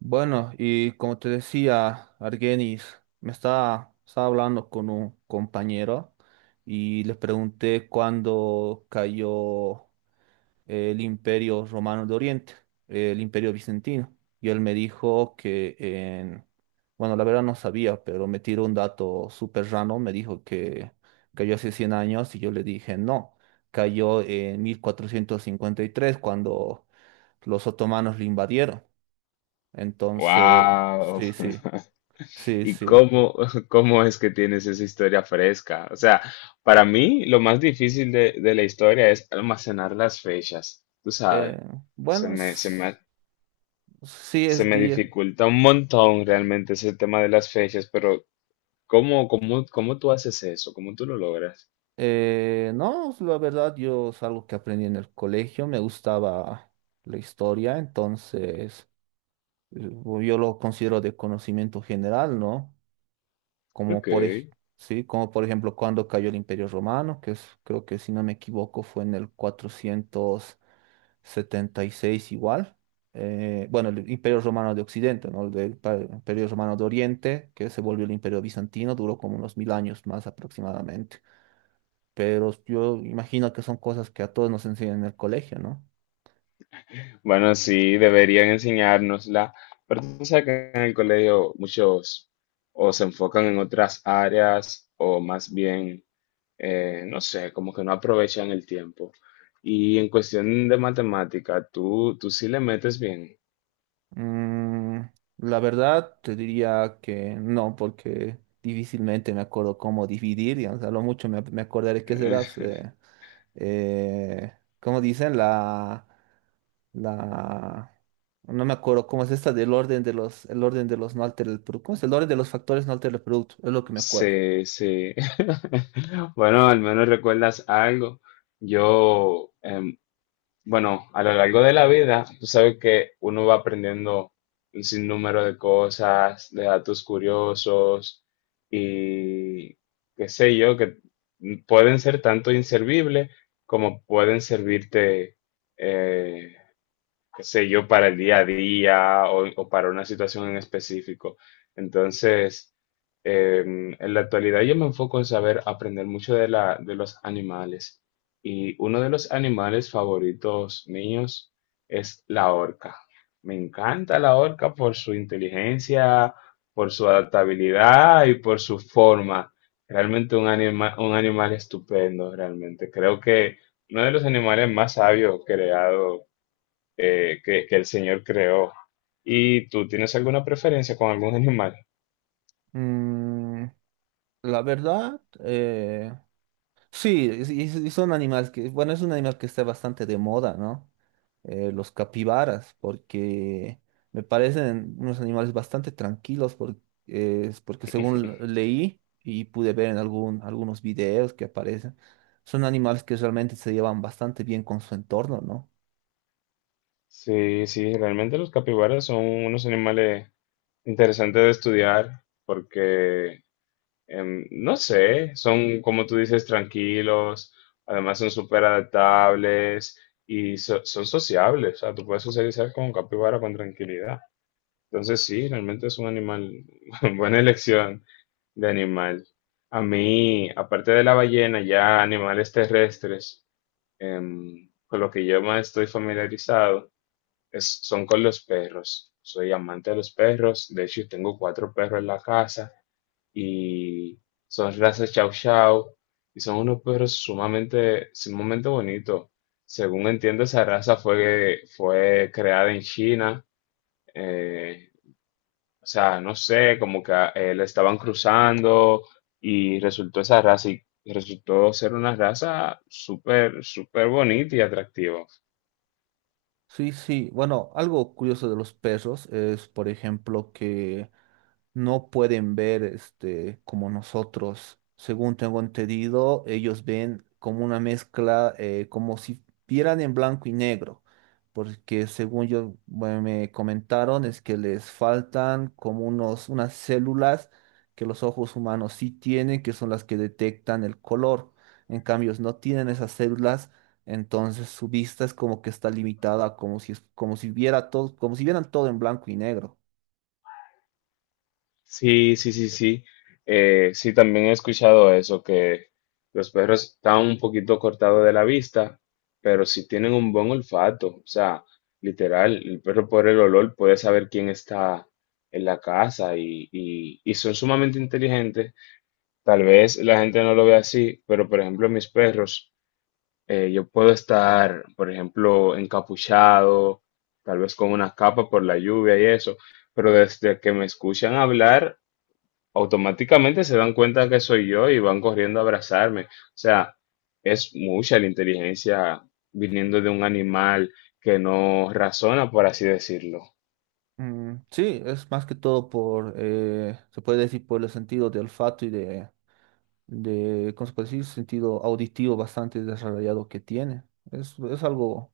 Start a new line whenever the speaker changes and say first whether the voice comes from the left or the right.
right: Bueno, y como te decía, Argenis, me estaba hablando con un compañero y le pregunté cuándo cayó el Imperio Romano de Oriente, el Imperio Bizantino. Y él me dijo que bueno, la verdad no sabía, pero me tiró un dato súper raro. Me dijo que cayó hace 100 años y yo le dije no, cayó en 1453 cuando los otomanos lo invadieron. Entonces,
left: Wow.
right: sí, sí, sí,
left: ¿Y
right: sí.
left: cómo, cómo es que tienes esa historia fresca? O sea, para mí lo más difícil de la historia es almacenar las fechas. Tú
right: Eh,
left: sabes, se
right: bueno,
left: me, se me,
right: sí
left: se
right: es
left: me
right: que
left: dificulta un montón realmente ese tema de las fechas, pero ¿cómo, cómo, cómo tú haces eso? ¿Cómo tú lo logras?
right: no, la verdad yo es algo que aprendí en el colegio, me gustaba la historia, entonces eh, yo lo considero de conocimiento general, ¿no? Como
left: Ok.
right: por, ej- sí, como por ejemplo cuando cayó el Imperio Romano, que es, creo que si no me equivoco fue en el 476 igual. Bueno, el Imperio Romano de Occidente, ¿no? Imperio Romano de Oriente, que se volvió el Imperio Bizantino, duró como unos 1000 años más aproximadamente. Pero yo imagino que son cosas que a todos nos enseñan en el colegio, ¿no?
left: Bueno, sí, deberían enseñárnosla, pero tú sabes que en el colegio muchos o se enfocan en otras áreas o más bien no sé, como que no aprovechan el tiempo. Y en cuestión de matemática, tú sí le metes bien.
right: Mm, la verdad, te diría que no, porque difícilmente me acuerdo cómo dividir, y a lo mucho me acordaré que será,
left: Eh,
right: eh, ¿cómo dicen? La, no me acuerdo cómo es esta del orden de los, el orden de los no altera el producto, ¿cómo es el orden de los factores no altera el producto? Es lo que me acuerdo.
left: sí se- Bueno, al menos recuerdas algo. Yo, bueno, a lo largo de la vida, tú sabes que uno va aprendiendo un sinnúmero de cosas, de datos curiosos y qué sé yo, que pueden ser tanto inservibles como pueden servirte eh, qué sé yo, para el día a día o para una situación en específico. Entonces, en la actualidad yo me enfoco en saber aprender mucho de los animales. Y uno de los animales favoritos míos es la orca. Me encanta la orca por su inteligencia, por su adaptabilidad y por su forma. Realmente un un animal estupendo, realmente. Creo que uno de los animales más sabios creados que el Señor creó. ¿Y tú tienes alguna preferencia con algún animal?
right: Mm, la verdad, sí, y son animales que, bueno, es un animal que está bastante de moda, ¿no? Los capibaras, porque me parecen unos animales bastante tranquilos, es porque según leí y pude ver en algunos videos que aparecen, son animales que realmente se llevan bastante bien con su entorno, ¿no?
left: Sí, sí, realmente los capibaras son unos animales interesantes de estudiar porque, no sé, son, como tú dices, tranquilos, además son súper adaptables y son sociables, o sea, tú puedes socializar con un capibara con tranquilidad. Entonces sí, realmente es un animal, buena elección de animal. A mí, aparte de la ballena, ya animales terrestres, con lo que yo más estoy familiarizado son con los perros. Soy amante de los perros, de hecho tengo cuatro perros en la casa y son razas Chow Chow y son unos perros sumamente, sumamente bonitos. Según entiendo, esa raza fue creada en China eh, o sea, no sé, como que la estaban cruzando y resultó esa raza y resultó ser una raza súper, súper bonita y atractiva.
right: Sí, sí, bueno, algo curioso de los perros es, por ejemplo, que no pueden ver este como nosotros. Según tengo entendido, ellos ven como una mezcla, como si vieran en blanco y negro, porque según yo bueno, me comentaron es que les faltan como unos unas células que los ojos humanos sí tienen, que son las que detectan el color. En cambio, no tienen esas células. Entonces su vista es como que está limitada, como si viera todo, como si vieran todo en blanco y negro.
left: Sí, sí, sí, sí. Sí, también he escuchado eso, que los perros están un poquito cortados de la vista, pero sí tienen un buen olfato. O sea, literal, el perro por el olor puede saber quién está en la casa y son sumamente inteligentes. Tal vez la gente no lo ve así, pero por ejemplo mis perros, yo puedo estar, por ejemplo, encapuchado, tal vez con una capa por la lluvia y eso, pero desde que me escuchan hablar, automáticamente se dan cuenta que soy yo y van corriendo a abrazarme. O sea, es mucha la inteligencia viniendo de un animal que no razona, por así decirlo.
right: Mm, sí, es más que todo por, se puede decir por el sentido de olfato de, ¿cómo se puede decir? Sentido auditivo bastante desarrollado que tiene. Es algo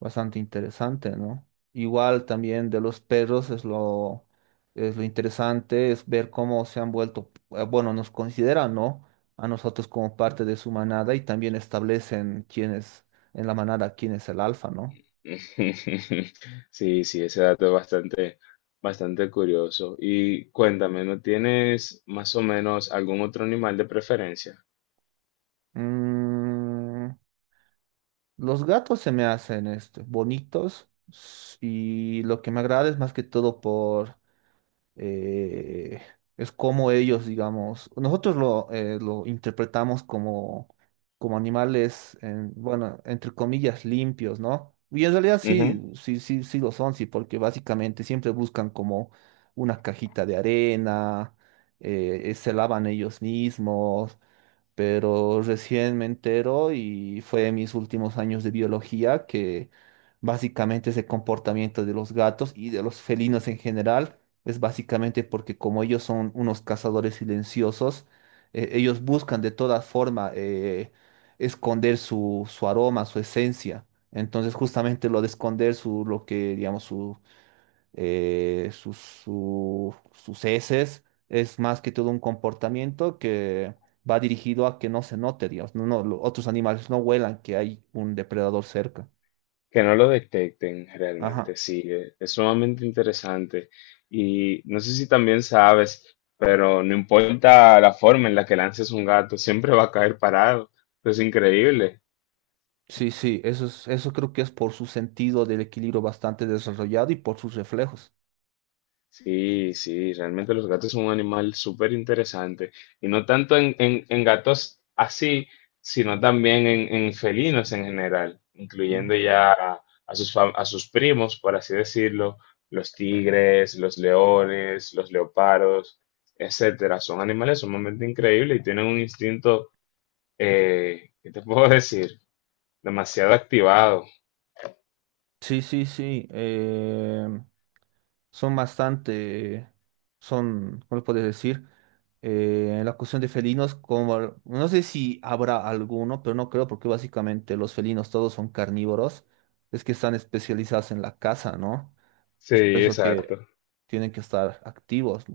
right: bastante interesante, ¿no? Igual también de los perros es lo interesante, es ver cómo se han vuelto, bueno, nos consideran, ¿no? A nosotros como parte de su manada y también establecen quién es en la manada, quién es el alfa, ¿no?
left: Sí, sí, ese dato es bastante. Bastante curioso. Y cuéntame, ¿no tienes más o menos algún otro animal de preferencia?
right: Mm, los gatos se me hacen este, bonitos y lo que me agrada es más que todo por... eh, es como ellos, digamos, nosotros lo interpretamos como, como animales, bueno, entre comillas, limpios, ¿no? Y en realidad sí,
left: Ujú.
right: sí, sí, sí lo son, sí, porque básicamente siempre buscan como una cajita de arena, se lavan ellos mismos, pero recién me entero y fue en mis últimos años de biología que básicamente ese comportamiento de los gatos y de los felinos en general es básicamente porque como ellos son unos cazadores silenciosos, ellos buscan de todas formas esconder su aroma, su esencia. Entonces justamente lo de esconder su, lo que, digamos, su sus heces, es más que todo un comportamiento que va dirigido a que no se note, digamos, otros animales no huelan que hay un depredador cerca.
left: Que no lo detecten
right: Ajá.
left: realmente, sí, es sumamente interesante. Y no sé si también sabes, pero no importa la forma en la que lances un gato, siempre va a caer parado. Es increíble.
right: Sí, sí, eso es, eso creo que es por su sentido del equilibrio bastante desarrollado y por sus reflejos.
left: Sí, sí, realmente los gatos son un animal súper interesante. Y no tanto en, en gatos así, sino también en felinos en general,
right: Ujú.
left: incluyendo ya a sus, a sus primos, por así decirlo, los tigres, los leones, los leopardos, etcétera. Son animales sumamente increíbles y tienen un instinto, ¿qué te puedo decir? Demasiado activado.
right: Sí, sí, sí, son bastante, son, ¿cómo lo puedes decir? En la cuestión de felinos, como, no sé si habrá alguno, pero no creo, porque básicamente los felinos todos son carnívoros, es que están especializados en la caza, ¿no?
left: Sí,
right: Es por eso que
left: exacto.
right: tienen que estar activos.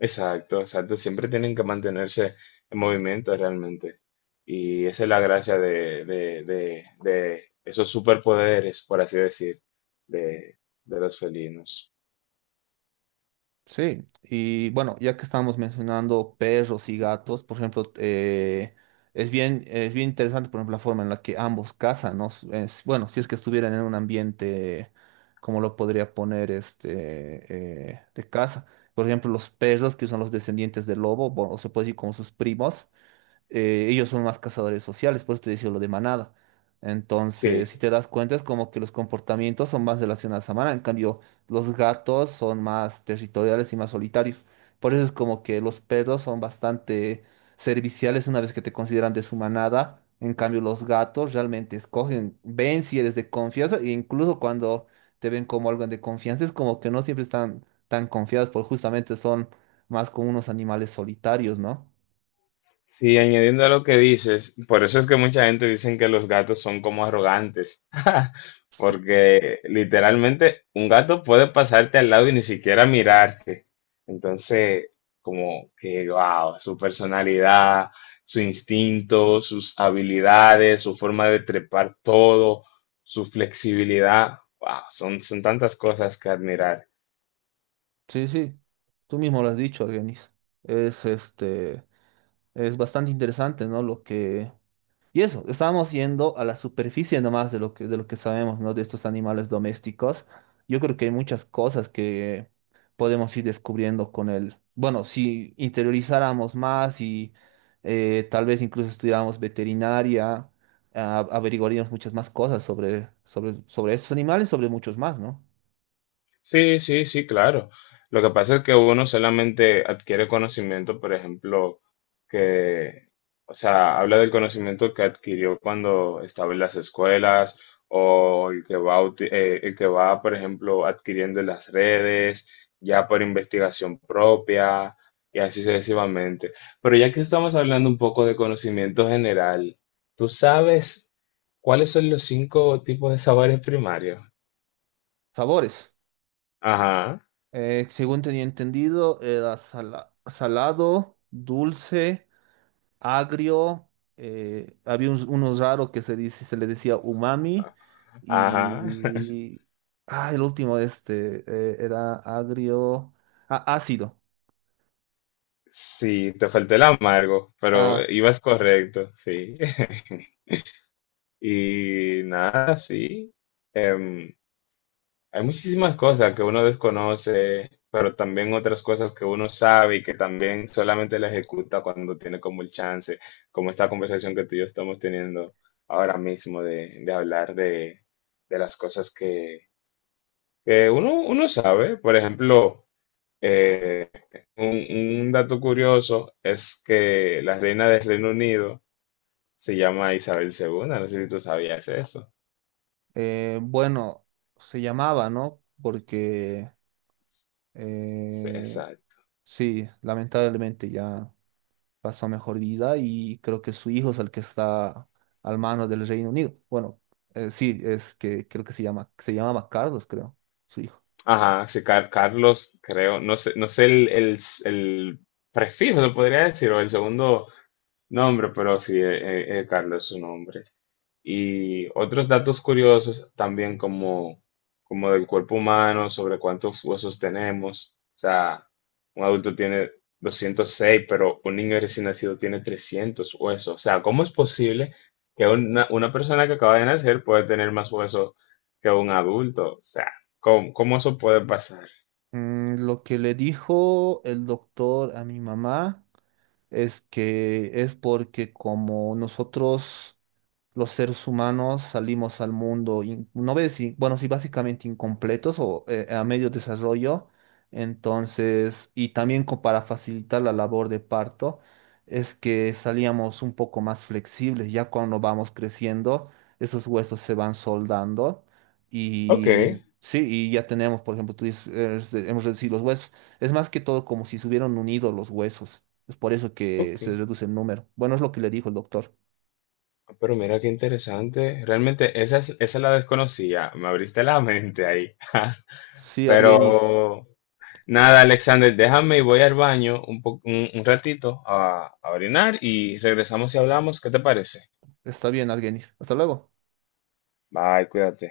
left: Exacto, exacto. Siempre tienen que mantenerse en movimiento realmente. Y esa es la gracia de esos superpoderes, por así decir, de, de los felinos.
right: Sí, y bueno, ya que estábamos mencionando perros y gatos, por ejemplo, es bien interesante, por ejemplo, la forma en la que ambos cazan, ¿no? Bueno, si es que estuvieran en un ambiente, como lo podría poner este, de caza. Por ejemplo, los perros, que son los descendientes del lobo, bueno, o se puede decir como sus primos, ellos son más cazadores sociales, por eso te decía lo de manada. Entonces, si
left: Sí.
right: te das cuenta, es como que los comportamientos son más relacionados a manada. En cambio, los gatos son más territoriales y más solitarios. Por eso es como que los perros son bastante serviciales una vez que te consideran de su manada. En cambio, los gatos realmente escogen, ven si eres de confianza, e incluso cuando te ven como alguien de confianza, es como que no siempre están tan confiados, porque justamente son más como unos animales solitarios, ¿no?
left: Sí, añadiendo a lo que dices, por eso es que mucha gente dicen que los gatos son como arrogantes,
right: Sí.
left: porque literalmente un gato puede pasarte al lado y ni siquiera mirarte. Entonces, como que, wow, su personalidad, su instinto, sus habilidades, su forma de trepar todo, su flexibilidad, wow, son, son tantas cosas que admirar.
right: Sí, sí, tú mismo lo has dicho, Argenis. Es este, es bastante interesante, ¿no? Lo que. Y eso, estábamos yendo a la superficie nomás de lo que sabemos, ¿no? De estos animales domésticos. Yo creo que hay muchas cosas que podemos ir descubriendo con el. Bueno, si interiorizáramos más y tal vez incluso estudiáramos veterinaria, averiguaríamos muchas más cosas sobre estos animales, sobre muchos más, ¿no?
left: Sí, sí, sí, claro. Lo que pasa es que uno solamente adquiere conocimiento, por ejemplo, que, o sea, habla del conocimiento que adquirió cuando estaba en las escuelas o el que va, el que va, por ejemplo, adquiriendo en las redes, ya por investigación propia y así sucesivamente. Pero ya que estamos hablando un poco de conocimiento general, ¿tú sabes cuáles son los cinco tipos de sabores primarios?
right: Sabores.
left: Ajá.
right: Según tenía entendido, era salado, dulce, agrio. Había unos, unos raros que se dice, se le decía umami.
left: Ajá,
right: Y. Ah, el último, este, era agrio. Ah, ácido.
left: sí, te faltó el amargo, pero
right: Ah,
left: ibas correcto, sí. Y nada, sí. Em, hay muchísimas cosas que uno desconoce, pero también otras cosas que uno sabe y que también solamente la ejecuta cuando tiene como el chance, como esta conversación que tú y yo estamos teniendo ahora mismo de hablar de las cosas que uno sabe. Por ejemplo, Un, un dato curioso es que la reina del Reino Unido se llama Isabel II. No sé si tú sabías eso.
right: bueno, se llamaba, ¿no? Porque.
left: Sí,
right: eh,
left: exacto.
right: sí, lamentablemente ya pasó mejor vida y creo que su hijo es el que está al mano del Reino Unido. Bueno, sí, es que creo que se llama, se llamaba Carlos, creo, su hijo.
left: Ajá, sí, Carlos, creo, no sé, no sé el prefijo, lo podría decir, o el segundo nombre, pero sí, Carlos es su nombre. Y otros datos curiosos también como, como del cuerpo humano, sobre cuántos huesos tenemos. O sea, un adulto tiene 206, pero un niño recién nacido tiene 300 huesos. O sea, ¿cómo es posible que una persona que acaba de nacer puede tener más huesos que un adulto? O sea, ¿cómo, cómo eso puede pasar?
right: Mm, lo que le dijo el doctor a mi mamá es que es porque como nosotros los seres humanos salimos al mundo, no ves si, bueno, sí, básicamente incompletos o a medio desarrollo, entonces, y también para facilitar la labor de parto, es que salíamos un poco más flexibles. Ya cuando vamos creciendo, esos huesos se van soldando
left: Ok,
right: y... Sí, y ya tenemos, por ejemplo, tú dices, este, hemos reducido los huesos. Es más que todo como si se hubieran unido los huesos. Es por eso que
left: ok.
right: se reduce el número. Bueno, es lo que le dijo el doctor.
left: Pero mira qué interesante. Realmente esa, esa la desconocía. Me abriste la mente ahí.
right: Sí, Argenis.
left: Pero nada, Alexander, déjame y voy al baño un, un ratito a orinar y regresamos y hablamos. ¿Qué te parece?
right: Está bien, Argenis. Hasta luego.
left: Bye, cuídate.